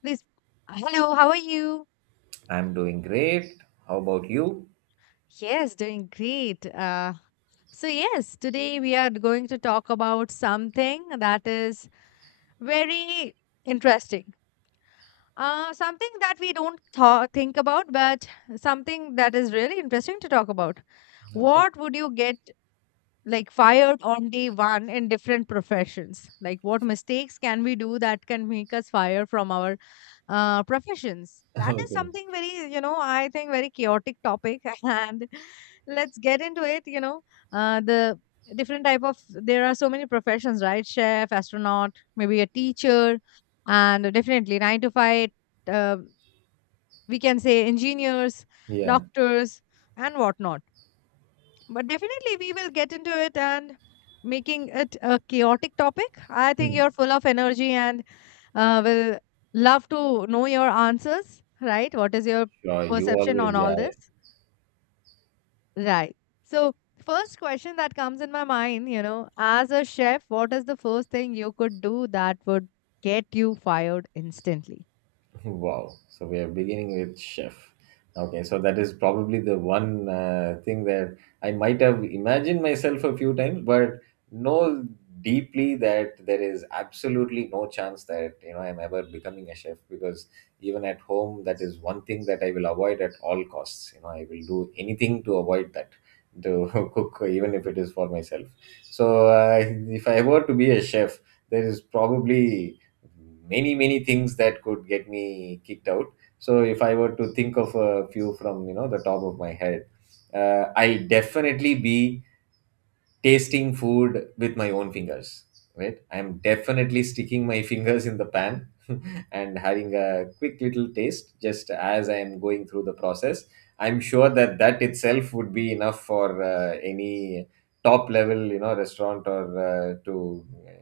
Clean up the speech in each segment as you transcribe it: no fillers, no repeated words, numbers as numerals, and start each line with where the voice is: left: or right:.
left: Please. Hello, how are you?
right: I'm doing great. How about you?
left: Yes, doing great. Yes, today we are going to talk about something that is very interesting. Something that we don't think about, but something that is really interesting to talk about.
right: Okay.
left: What would you get like fired on day one in different professions, like what mistakes can we do that can make us fire from our professions? That is
right: Okay.
left: something very, I think, very chaotic topic and let's get into it. The different type of there are so many professions, right? Chef, astronaut, maybe a teacher, and definitely 9 to 5, uh, we can say, engineers,
right: Yeah.
left: doctors, and whatnot. But definitely, we will get into it. And making it a chaotic topic, I think
right: Hmm.
left: you're full of energy and will love to know your answers, right? What is your
right: Sure. You
left: perception on
right: always.
left: all
right: Yeah. Yeah.
left: this? Right. So, first question that comes in my mind, you know, as a chef, what is the first thing you could do that would get you fired instantly?
right: Wow. So we are beginning with chef. Okay, so that is probably the one thing that I might have imagined myself a few times, but know deeply that there is absolutely no chance that I'm ever becoming a chef because even at home, that is one thing that I will avoid at all costs. I will do anything to avoid that to cook, even if it is for myself. So if I were to be a chef, there is probably many many things that could get me kicked out. So if I were to think of a few from the top of my head. I'll definitely be tasting food with my own fingers. Right, I'm definitely sticking my fingers in the pan. And having a quick little taste just as I am going through the process, I'm sure that that itself would be enough for any top level restaurant or to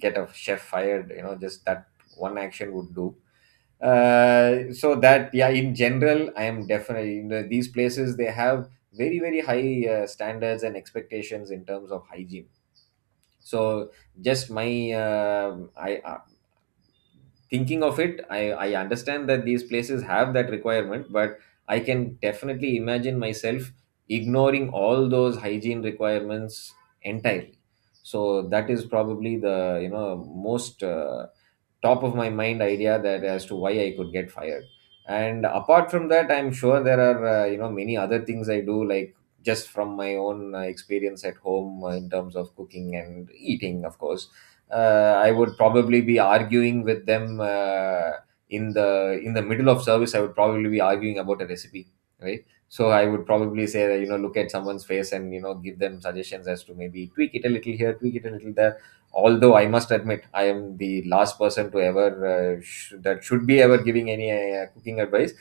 right: get a chef fired, just that one action would do. So that, yeah, in general, I am definitely. These places, they have very very high standards and expectations in terms of hygiene. So just my I thinking of it, I understand that these places have that requirement, but I can definitely imagine myself ignoring all those hygiene requirements entirely. So that is probably the most top of my mind idea that as to why I could get fired. And apart from that, I'm sure there are many other things I do, like just from my own experience at home, in terms of cooking and eating, of course. I would probably be arguing with them, in the middle of service. I would probably be arguing about a recipe, right? So I would probably say that, look at someone's face and give them suggestions as to maybe tweak it a little here, tweak it a little there, although I must admit I am the last person to ever that should be ever giving any cooking advice.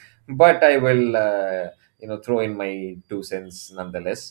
right: But I will throw in my two cents nonetheless.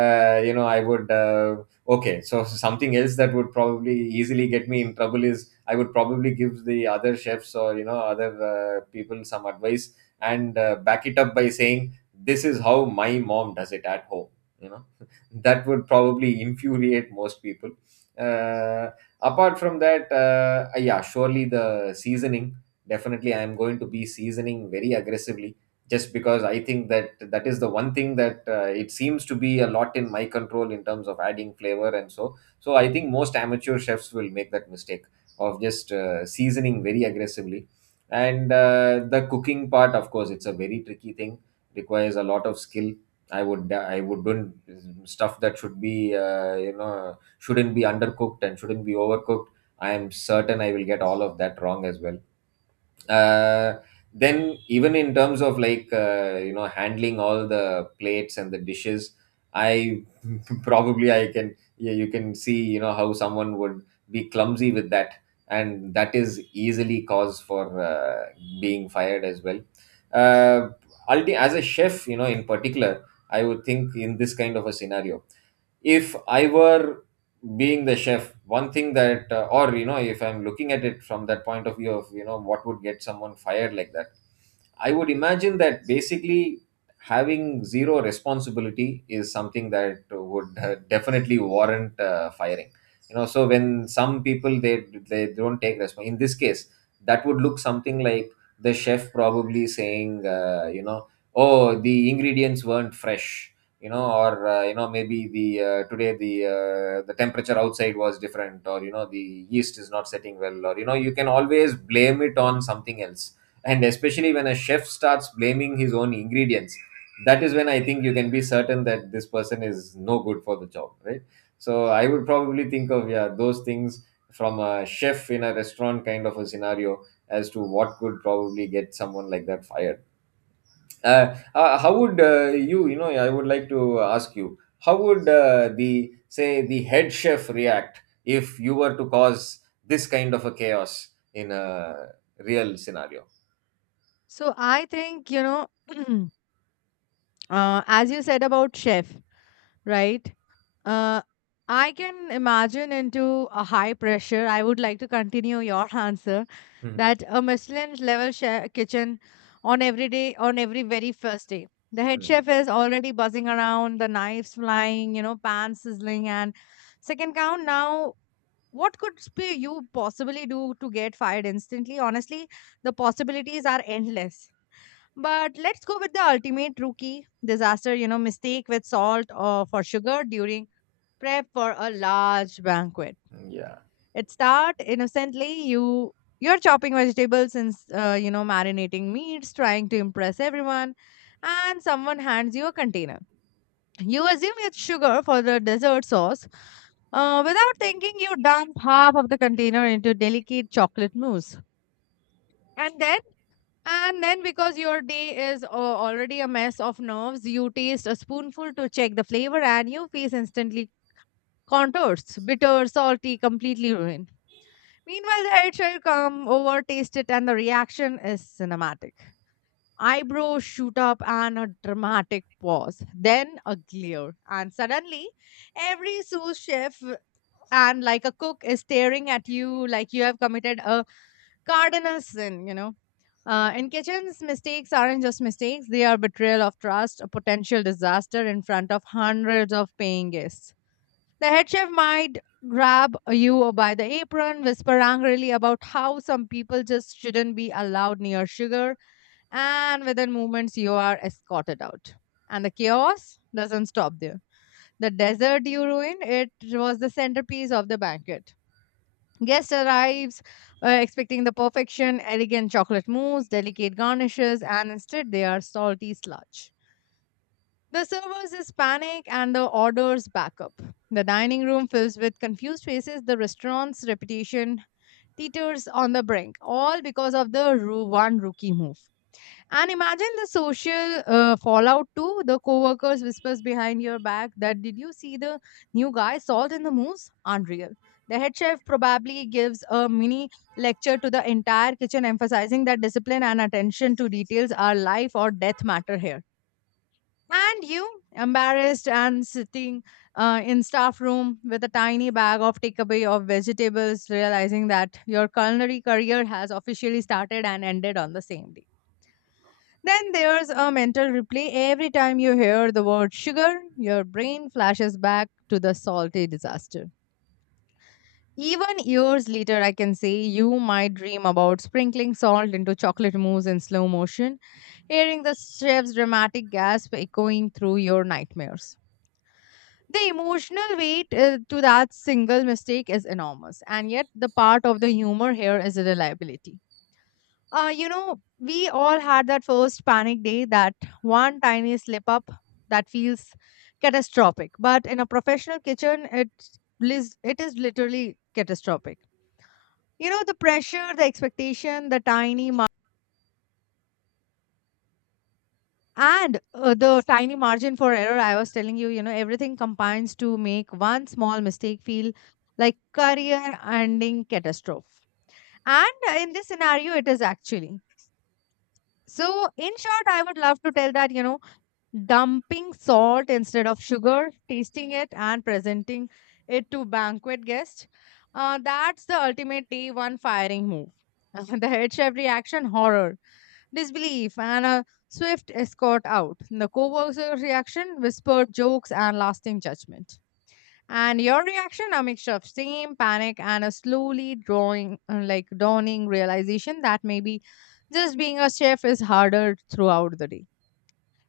right: You know I would Okay, so something else that would probably easily get me in trouble is I would probably give the other chefs or other people some advice and back it up by saying this is how my mom does it at home you know that would probably infuriate most people. uh, Apart from that, yeah, surely the seasoning. Definitely, I am going to be seasoning very aggressively just because I think that that is the one thing that it seems to be a lot in my control in terms of adding flavor and so. So I think most amateur chefs will make that mistake of just seasoning very aggressively. And the cooking part, of course, it's a very tricky thing. Requires a lot of skill. I wouldn't stuff that should be shouldn't be undercooked and shouldn't be overcooked. I am certain I will get all of that wrong as well. uh, then even in terms of, like, handling all the plates and the dishes, I probably I can yeah, you can see how someone would be clumsy with that, and that is easily cause for being fired as well. uh, as a chef, in particular, I would think in this kind of a scenario, if I were being the chef, one thing that, or you know, if I'm looking at it from that point of view of, what would get someone fired like that, I would imagine that basically having zero responsibility is something that would definitely warrant firing. So when some people, they don't take responsibility. In this case, that would look something like the chef probably saying, oh, the ingredients weren't fresh, or maybe the today the temperature outside was different, or the yeast is not setting well, or you can always blame it on something else. And especially when a chef starts blaming his own ingredients, that is when I think you can be certain that this person is no good for the job. Right, so I would probably think of, yeah, those things, from a chef in a restaurant kind of a scenario, as to what could probably get someone like that fired. How would you you know I would like to ask you, how would the say the head chef react if you were to cause this kind of a chaos in a real scenario?
left: So, I think, you know, as you said about chef, right? Uh, I can imagine into a high pressure. I would like to continue your answer
right: Hmm.
left: that, a Michelin level chef kitchen, on every day, on every very first day. The head
right: Hmm.
left: chef is already buzzing around, the knives flying, you know, pan sizzling, and second count. Now, what could you possibly do to get fired instantly? Honestly, the possibilities are endless. But let's go with the ultimate rookie disaster, you know, mistake with salt or for sugar during prep for a large banquet.
right: Yeah.
left: It start innocently. You're chopping vegetables and you know, marinating meats, trying to impress everyone, and someone hands you a container. You assume it's sugar for the dessert sauce. Without thinking, you dump half of the container into delicate chocolate mousse. And then and then, because your day is already a mess of nerves, you taste a spoonful to check the flavor, and your face instantly contours, bitter, salty, completely ruined. Meanwhile, the head shall come over, taste it, and the reaction is cinematic. Eyebrows shoot up and a dramatic pause, then a glare, and suddenly, every sous chef and like a cook is staring at you like you have committed a cardinal sin, you know. In kitchens, mistakes aren't just mistakes, they are betrayal of trust, a potential disaster in front of hundreds of paying guests. The head chef might grab you by the apron, whisper angrily about how some people just shouldn't be allowed near sugar, and within moments, you are escorted out. And the chaos doesn't stop there. The dessert you ruined, it was the centerpiece of the banquet. Guest arrives expecting the perfection, elegant chocolate mousse, delicate garnishes, and instead they are salty sludge. The servers is panic and the orders back up. The dining room fills with confused faces, the restaurant's reputation teeters on the brink, all because of the one rookie move. And imagine the social fallout too. The coworkers whispers behind your back that did you see the new guy salt in the moose? Unreal. The head chef probably gives a mini lecture to the entire kitchen, emphasizing that discipline and attention to details are life or death matter here. And you, embarrassed and sitting in staff room with a tiny bag of takeaway of vegetables, realizing that your culinary career has officially started and ended on the same day. Then there's a mental replay. Every time you hear the word sugar, your brain flashes back to the salty disaster. Even years later, I can say you might dream about sprinkling salt into chocolate mousse in slow motion, hearing the chef's dramatic gasp echoing through your nightmares. The emotional weight to that single mistake is enormous, and yet the part of the humor here is reliability. You know, we all had that first panic day, that one tiny slip up that feels catastrophic. But in a professional kitchen, it it is literally catastrophic. You know, the pressure, the expectation, the tiny mar- and the tiny margin for error. I was telling you, you know, everything combines to make one small mistake feel like career-ending catastrophe. And in this scenario, it is actually. So, in short, I would love to tell that, you know, dumping salt instead of sugar, tasting it and presenting it to banquet guests. That's the ultimate day one firing move. The head chef reaction, horror, disbelief, and a swift escort out. The co worker reaction, whispered jokes and lasting judgment. And your reaction, a mixture of shame, panic, and a slowly drawing, like dawning realization that maybe just being a chef is harder throughout the day,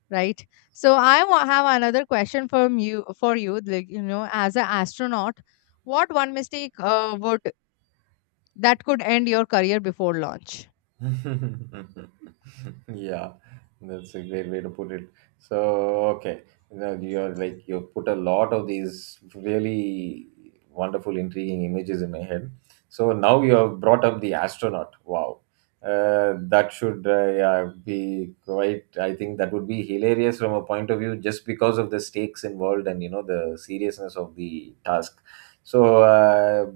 left: right? So I have another question from you for you, like, you know, as an astronaut, what one mistake would that could end your career before launch?
right: Yeah, that's a great way to put it. So, okay, you're, like, you put a lot of these really wonderful, intriguing images in my head. So now you have brought up the astronaut. Wow, that should, yeah, be quite. I think that would be hilarious from a point of view, just because of the stakes involved and the seriousness of the task. So,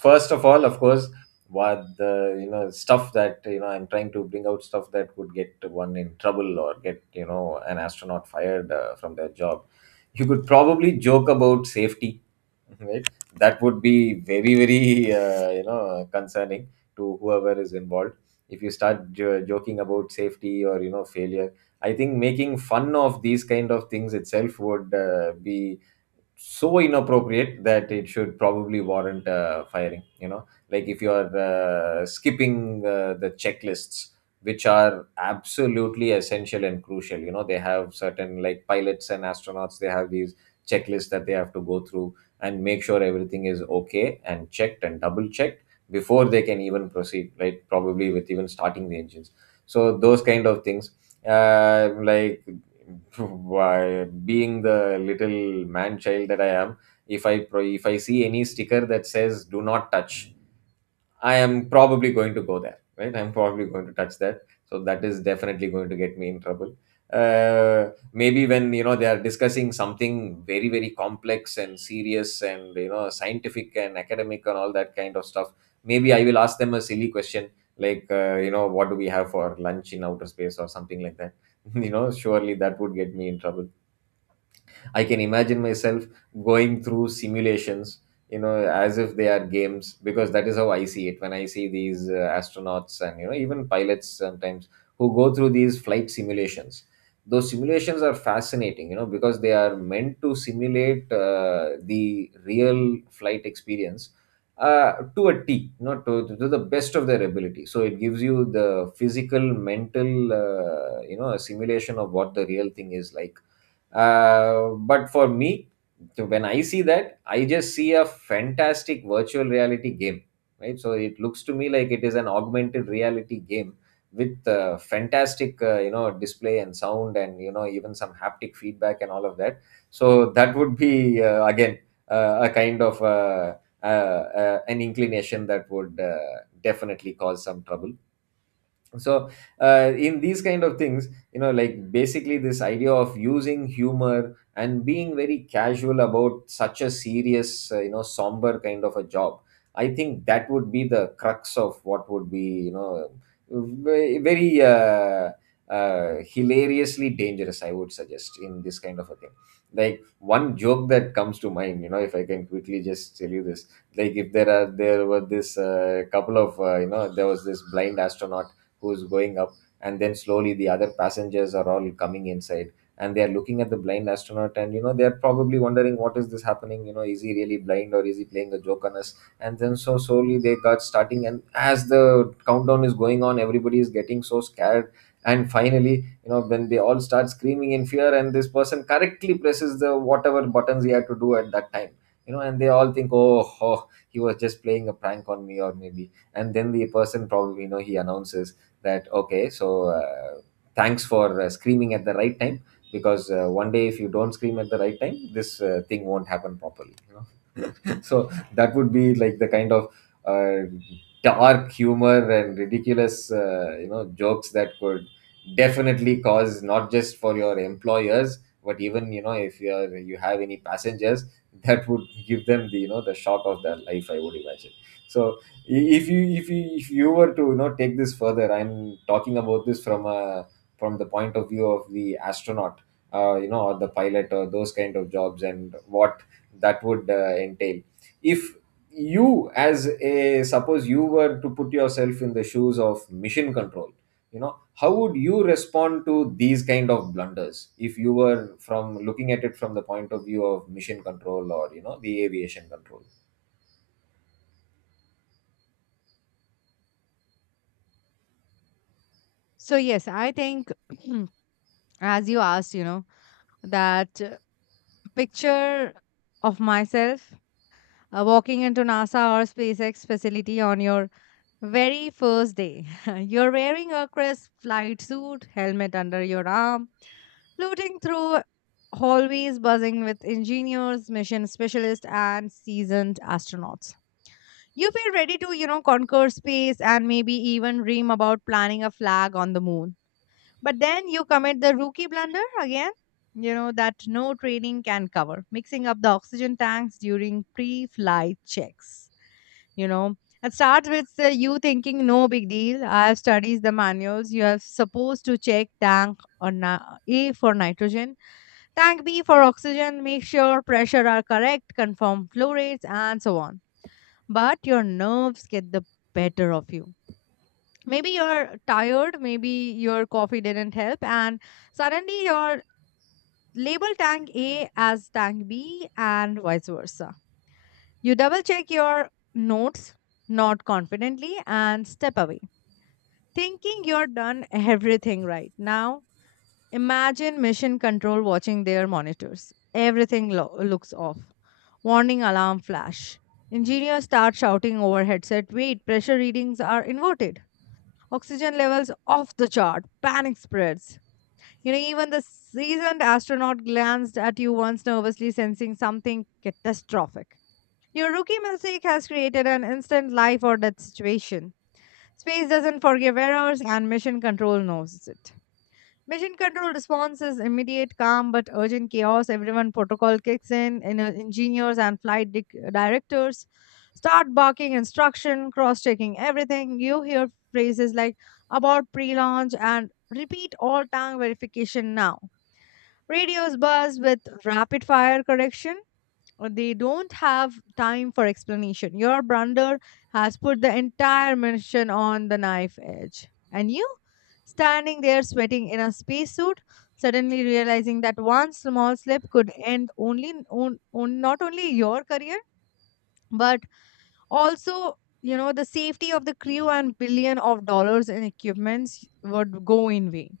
right: first of all, of course, what the you know stuff that, I'm trying to bring out stuff that could get one in trouble or get, an astronaut fired from their job. You could probably joke about safety. Right, that would be very very concerning to whoever is involved. If you start joking about safety or failure, I think making fun of these kind of things itself would be so inappropriate that it should probably warrant firing. Like, if you are skipping the checklists, which are absolutely essential and crucial. They have certain, like, pilots and astronauts, they have these checklists that they have to go through and make sure everything is okay and checked and double checked before they can even proceed, right? Probably with even starting the engines. So those kind of things. Like, why, being the little man child that I am, if I see any sticker that says "Do not touch," I am probably going to go there, right? I'm probably going to touch that. So that is definitely going to get me in trouble. Maybe when, they are discussing something very very complex and serious and, scientific and academic and all that kind of stuff. Maybe I will ask them a silly question, like, what do we have for lunch in outer space or something like that. Surely that would get me in trouble. I can imagine myself going through simulations, as if they are games, because that is how I see it when I see these astronauts and, even pilots sometimes who go through these flight simulations. Those simulations are fascinating, because they are meant to simulate the real flight experience to a T, to the best of their ability. So it gives you the physical, mental, a simulation of what the real thing is like. But for me, when I see that, I just see a fantastic virtual reality game, right? So it looks to me like it is an augmented reality game with fantastic, display and sound, and even some haptic feedback and all of that. So that would be again a kind of an inclination that would definitely cause some trouble, so in these kind of things, you know, like basically this idea of using humor and being very casual about such a serious, you know, somber kind of a job. I think that would be the crux of what would be, you know, very, very hilariously dangerous, I would suggest, in this kind of a thing. Like one joke that comes to mind, you know, if I can quickly just tell you this. Like, if there are there were this couple of, you know, there was this blind astronaut who's going up, and then slowly the other passengers are all coming inside, and they are looking at the blind astronaut, and, you know, they're probably wondering, what is this happening? You know, is he really blind, or is he playing a joke on us? And then so slowly they got starting, and as the countdown is going on, everybody is getting so scared. And finally, you know, when they all start screaming in fear, and this person correctly presses the whatever buttons he had to do at that time, you know, and they all think, oh, oh, he was just playing a prank on me, or maybe. And then the person probably, you know, he announces that, okay, so uh, thanks for screaming at the right time, because one day, if you don't scream at the right time, this thing won't happen properly, you know. So that would be like the kind of uh, dark humor and ridiculous, you know, jokes that could definitely cause, not just for your employers, but even, you know, if you are, you have any passengers, that would give them the, you know, the shock of their life, I would imagine. So if you, if you were to, you know, take this further. I'm talking about this from a, from the point of view of the astronaut, you know, or the pilot, or those kind of jobs, and what that would entail. If you, as a, suppose you were to put yourself in the shoes of mission control, you know, how would you respond to these kind of blunders if you were, from looking at it from the point of view of mission control, or, you know, the aviation control?
left: So, yes, I think as you asked, you know, that picture of myself walking into NASA or SpaceX facility on your very first day. You're wearing a crisp flight suit, helmet under your arm, floating through hallways buzzing with engineers, mission specialists, and seasoned astronauts. You feel ready to, you know, conquer space and maybe even dream about planning a flag on the moon. But then you commit the rookie blunder again, you know, that no training can cover, mixing up the oxygen tanks during pre flight checks, you know. It starts with you thinking, no big deal, I have studied the manuals. You are supposed to check tank, A for nitrogen, tank B for oxygen, make sure pressure are correct, confirm flow rates, and so on. But your nerves get the better of you. Maybe you're tired, maybe your coffee didn't help, and suddenly you're label tank A as tank B and vice versa. You double check your notes not confidently and step away thinking you're done everything right. Now imagine mission control watching their monitors. Everything looks off. Warning alarm flash. Engineers start shouting over headset, wait, pressure readings are inverted, oxygen levels off the chart, panic spreads. You know, even the seasoned astronaut glanced at you once nervously, sensing something catastrophic. Your rookie mistake has created an instant life or death situation. Space doesn't forgive errors, and mission control knows it. Mission control response is immediate, calm, but urgent chaos. Everyone protocol kicks in, and engineers and flight directors start barking instruction, cross-checking everything. You hear phrases like about pre-launch and repeat all tank verification now. Radios buzz with rapid fire correction or they don't have time for explanation. Your brander has put the entire mission on the knife edge. And you, standing there sweating in a spacesuit, suddenly realizing that one small slip could end only on not only your career, but also, you know, the safety of the crew and billion of dollars in equipments would go in vain.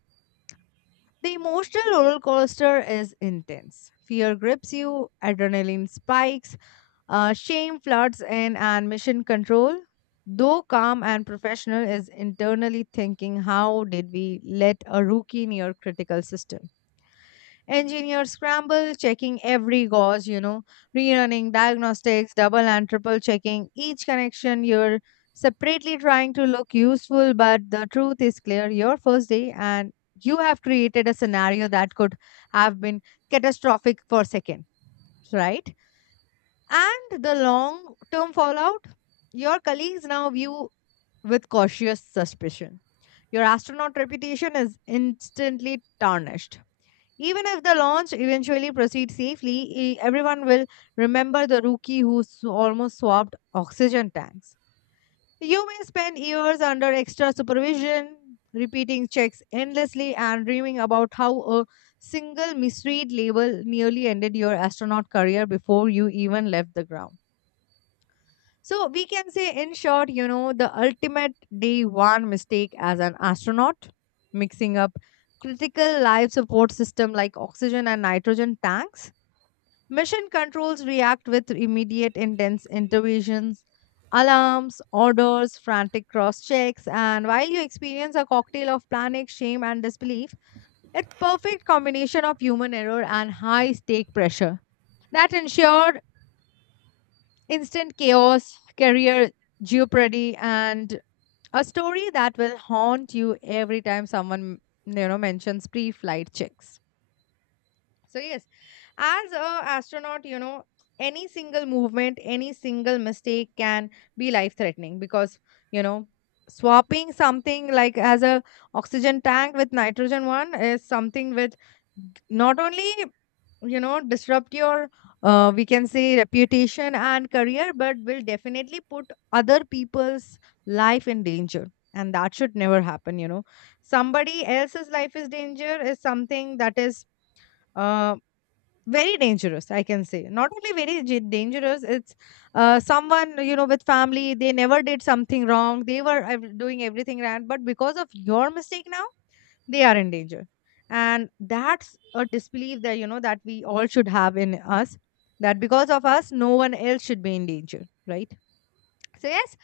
left: The emotional roller coaster is intense. Fear grips you, adrenaline spikes, shame floods in, and mission control, though calm and professional, is internally thinking, how did we let a rookie near critical system? Engineers scramble, checking every gauze, you know, rerunning diagnostics, double and triple checking each connection. You're separately trying to look useful, but the truth is clear, your first day, and you have created a scenario that could have been catastrophic for second, right? And the long term fallout? Your colleagues now view with cautious suspicion. Your astronaut reputation is instantly tarnished. Even if the launch eventually proceeds safely, everyone will remember the rookie who almost swapped oxygen tanks. You may spend years under extra supervision, repeating checks endlessly, and dreaming about how a single misread label nearly ended your astronaut career before you even left the ground. So we can say, in short, you know, the ultimate day one mistake as an astronaut, mixing up critical life support system like oxygen and nitrogen tanks. Mission controls react with immediate intense interventions, alarms, orders, frantic cross checks, and while you experience a cocktail of panic, shame, and disbelief, it's perfect combination of human error and high stake pressure that ensure instant chaos, career jeopardy, and a story that will haunt you every time someone, you know, mentions pre-flight checks. So, yes, as a astronaut, any single movement, any single mistake can be life threatening because, you know, swapping something like as a oxygen tank with nitrogen one is something with not only disrupt your we can say reputation and career, but will definitely put other people's life in danger. And that should never happen, somebody else's life is danger is something that is uh, very dangerous. I can say not only very dangerous, it's someone, with family. They never did something wrong, they were doing everything right, but because of your mistake now they are in danger. And that's a disbelief that that we all should have in us, that because of us no one else should be in danger, right? So, yes,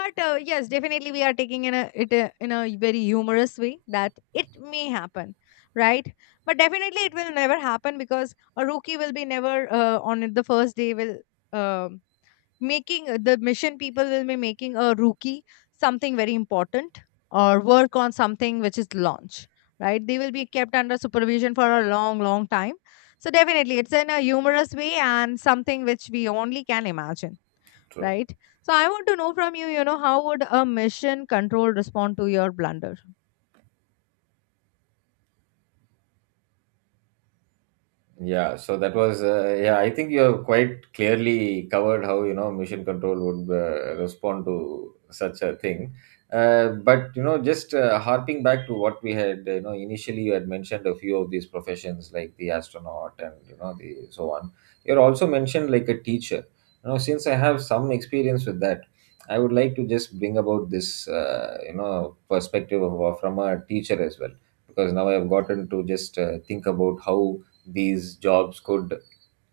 left: but yes, definitely we are taking in a it in a very humorous way that it may happen, right? But definitely it will never happen because a rookie will be never on the first day will um making the mission people will be making a rookie something very important or work on something which is launch, right? They will be kept under supervision for a long long time. So definitely it's in a humorous way and something which we only can imagine,
right: True.
left: right? So I want to know from you, how would a mission control respond to your blunder?
right: Yeah, so that was, yeah, I think you have quite clearly covered how, you know, mission control would respond to such a thing. But, you know, just harping back to what we had, you know, initially you had mentioned a few of these professions, like the astronaut and, you know, the so on. You also mentioned like a teacher. You know, since I have some experience with that, I would like to just bring about this, you know, perspective of, from a teacher as well. Because now I have gotten to just think about how these jobs could,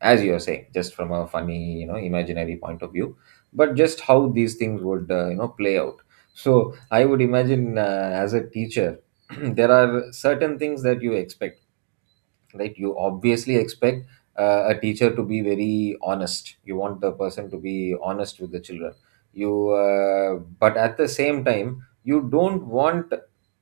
right: as you are saying, just from a funny, you know, imaginary point of view, but just how these things would, you know, play out. So I would imagine, as a teacher, there are certain things that you expect, right? You obviously expect a teacher to be very honest. You want the person to be honest with the children. You But at the same time, you don't want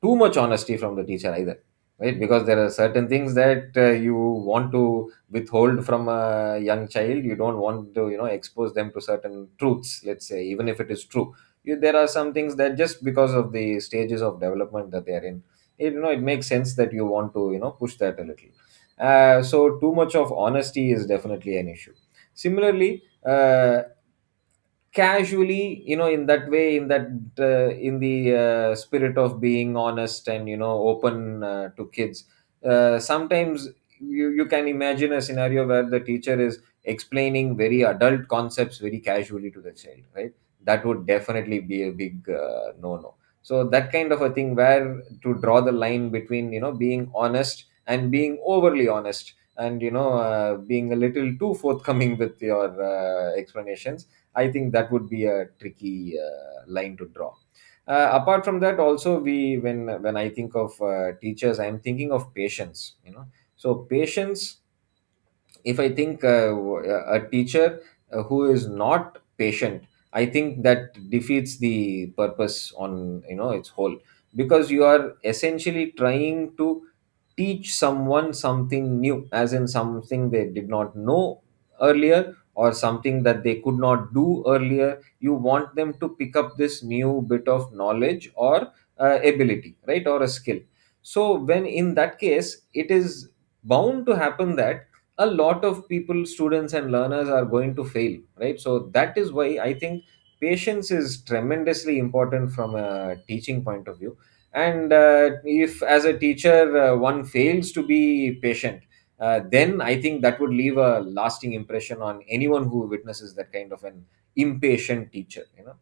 right: too much honesty from the teacher either, right? Because there are certain things that, you want to withhold from a young child. You don't want to, you know, expose them to certain truths, let's say, even if it is true. You, there are some things that, just because of the stages of development that they are in, it, you know, it makes sense that you want to, you know, push that a little. So too much of honesty is definitely an issue. Similarly, casually, you know, in that way, in that in the spirit of being honest and, you know, open to kids, sometimes you, you can imagine a scenario where the teacher is explaining very adult concepts very casually to the child, right? That would definitely be a big no no. So that kind of a thing, where to draw the line between, you know, being honest and being overly honest, and, you know, being a little too forthcoming with your explanations. I think that would be a tricky line to draw. Apart from that, also we when I think of teachers, I am thinking of patience. You know, so patience. If I think a teacher who is not patient, I think that defeats the purpose on, you know, its whole, because you are essentially trying to teach someone something new, as in something they did not know earlier, or something that they could not do earlier. You want them to pick up this new bit of knowledge or ability, right, or a skill. So, when in that case, it is bound to happen that a lot of people, students, and learners are going to fail, right? So, that is why I think patience is tremendously important from a teaching point of view. And if as a teacher one fails to be patient, then I think that would leave a lasting impression on anyone who witnesses that kind of an impatient teacher, you know.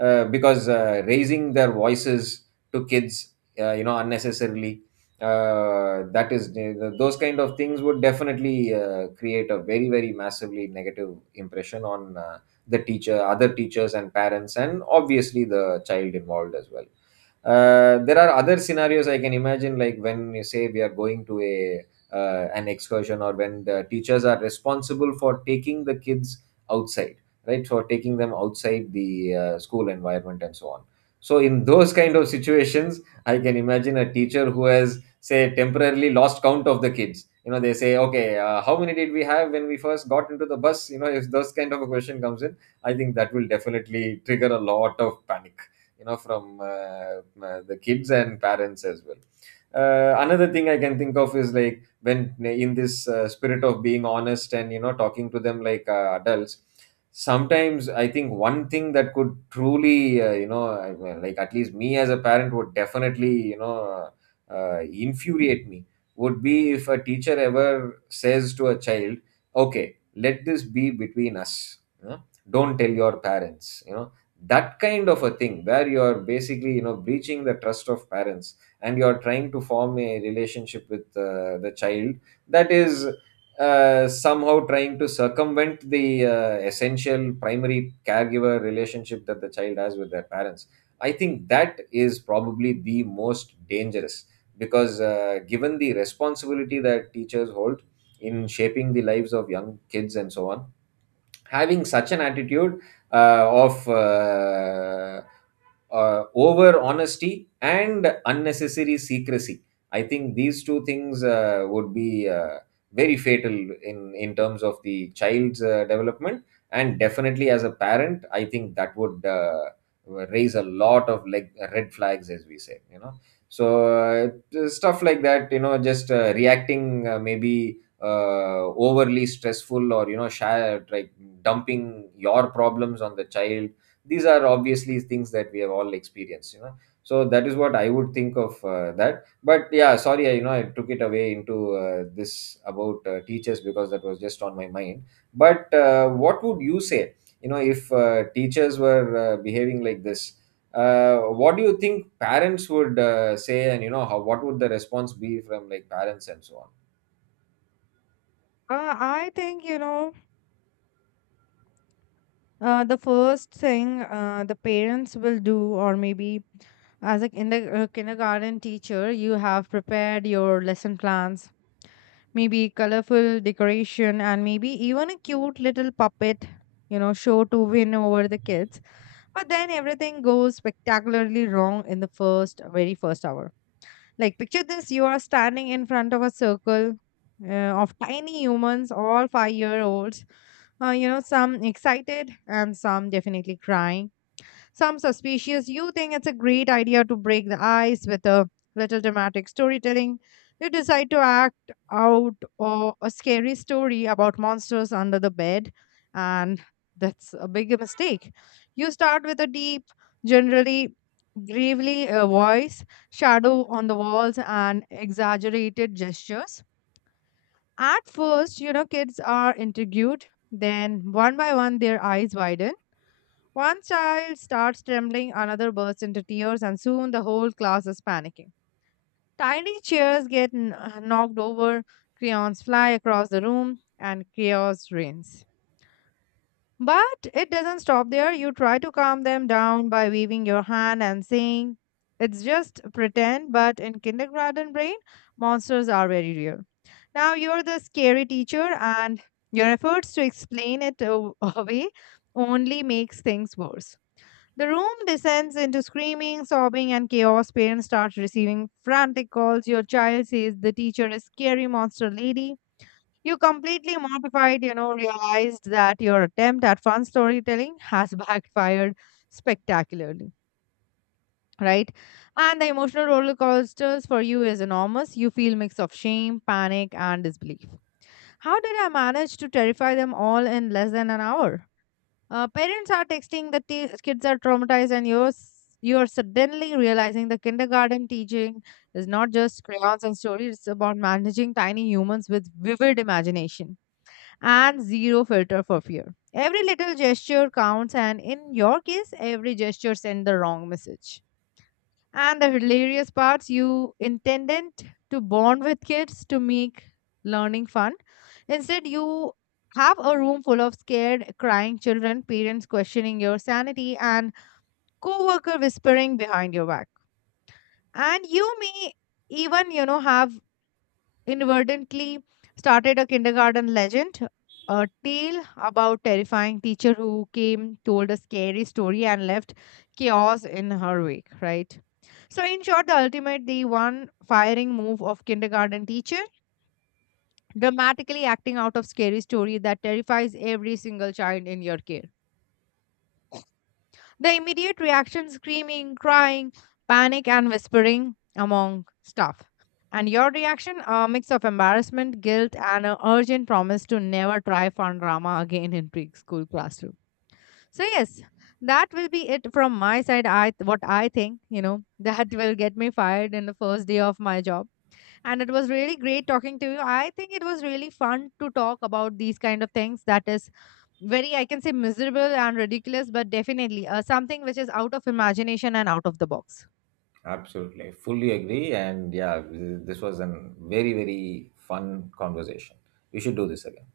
right: Because raising their voices to kids, you know, unnecessarily, that is, those kind of things would definitely create a very, very massively negative impression on the teacher, other teachers and parents, and obviously the child involved as well. There are other scenarios I can imagine, like when you say we are going to a an excursion, or when the teachers are responsible for taking the kids outside, right? For taking them outside the school environment and so on. So in those kind of situations, I can imagine a teacher who has, say, temporarily lost count of the kids. You know, they say, okay, how many did we have when we first got into the bus? You know, if those kind of a question comes in, I think that will definitely trigger a lot of panic, you know, from the kids and parents as well. Another thing I can think of is like, when in this spirit of being honest and, you know, talking to them like adults, sometimes I think one thing that could truly you know, well, like at least me as a parent would definitely, you know, uh, infuriate me, would be if a teacher ever says to a child, okay, let this be between us, you know? Don't tell your parents, you know. That kind of a thing, where you're basically, you know, breaching the trust of parents, and you're trying to form a relationship with the child, that is somehow trying to circumvent the essential primary caregiver relationship that the child has with their parents. I think that is probably the most dangerous, because given the responsibility that teachers hold in shaping the lives of young kids and so on, having such an attitude of over honesty and unnecessary secrecy, I think these two things would be very fatal in in terms of the child's development. And definitely as a parent, I think that would raise a lot of like red flags, as we say, you know. So stuff like that, you know, just reacting maybe overly stressful, or, you know, share like dumping your problems on the child. These are obviously things that we have all experienced, you know. So that is what I would think of that. But yeah, sorry, you know, I took it away into this about teachers, because that was just on my mind. But what would you say, you know, if teachers were behaving like this, what do you think parents would say, and, you know, how, what would the response be from like parents and so on?
left: I think, the first thing the parents will do, or maybe as a kindergarten teacher, you have prepared your lesson plans, maybe colorful decoration, and maybe even a cute little puppet, you know, show to win over the kids. But then everything goes spectacularly wrong in the first, very first hour. Like, picture this, you are standing in front of a circle of tiny humans, all 5 year olds, you know, some excited and some definitely crying, some suspicious. You think it's a great idea to break the ice with a little dramatic storytelling. You decide to act out or a scary story about monsters under the bed, and that's a big mistake. You start with a deep, generally gravely voice, shadow on the walls, and exaggerated gestures. At first, you know, kids are intrigued. Then, one by one, their eyes widen, one child starts trembling, another bursts into tears, and soon the whole class is panicking. Tiny chairs get knocked over, crayons fly across the room, and chaos reigns. But it doesn't stop there. You try to calm them down by waving your hand and saying, "It's just pretend," but in kindergarten brain, monsters are very real. Now you're the scary teacher, and your efforts to explain away only makes things worse. The room descends into screaming, sobbing, and chaos. Parents start receiving frantic calls. Your child says the teacher is scary monster lady. You completely mortified, you know, realized that your attempt at fun storytelling has backfired spectacularly, right? And the emotional roller coasters for you is enormous. You feel mix of shame, panic, and disbelief. How did I manage to terrify them all in less than an hour? Parents are texting the kids are traumatized, and you're suddenly realizing the kindergarten teaching is not just crayons and stories; it's about managing tiny humans with vivid imagination and zero filter for fear. Every little gesture counts, and in your case, every gesture sent the wrong message. And the hilarious parts, you intended to bond with kids to make learning fun. Instead, you have a room full of scared, crying children, parents questioning your sanity, and co-worker whispering behind your back. And you may even, have inadvertently started a kindergarten legend, a tale about terrifying teacher who came, told a scary story, and left chaos in her wake, right? So, in short, the ultimate, the one firing move of kindergarten teacher, dramatically acting out of scary story that terrifies every single child in your care. The immediate reaction screaming, crying, panic, and whispering among staff. And your reaction, a mix of embarrassment, guilt, and an urgent promise to never try fun drama again in preschool classroom. So, yes, that will be it from my side. I what I think, you know, that will get me fired in the first day of my job, and it was really great talking to you. I think it was really fun to talk about these kind of things that is very, I can say, miserable and ridiculous, but definitely something which is out of imagination and out of the box.
right: Absolutely. I fully agree. And yeah, this was a very, very fun conversation. We should do this again.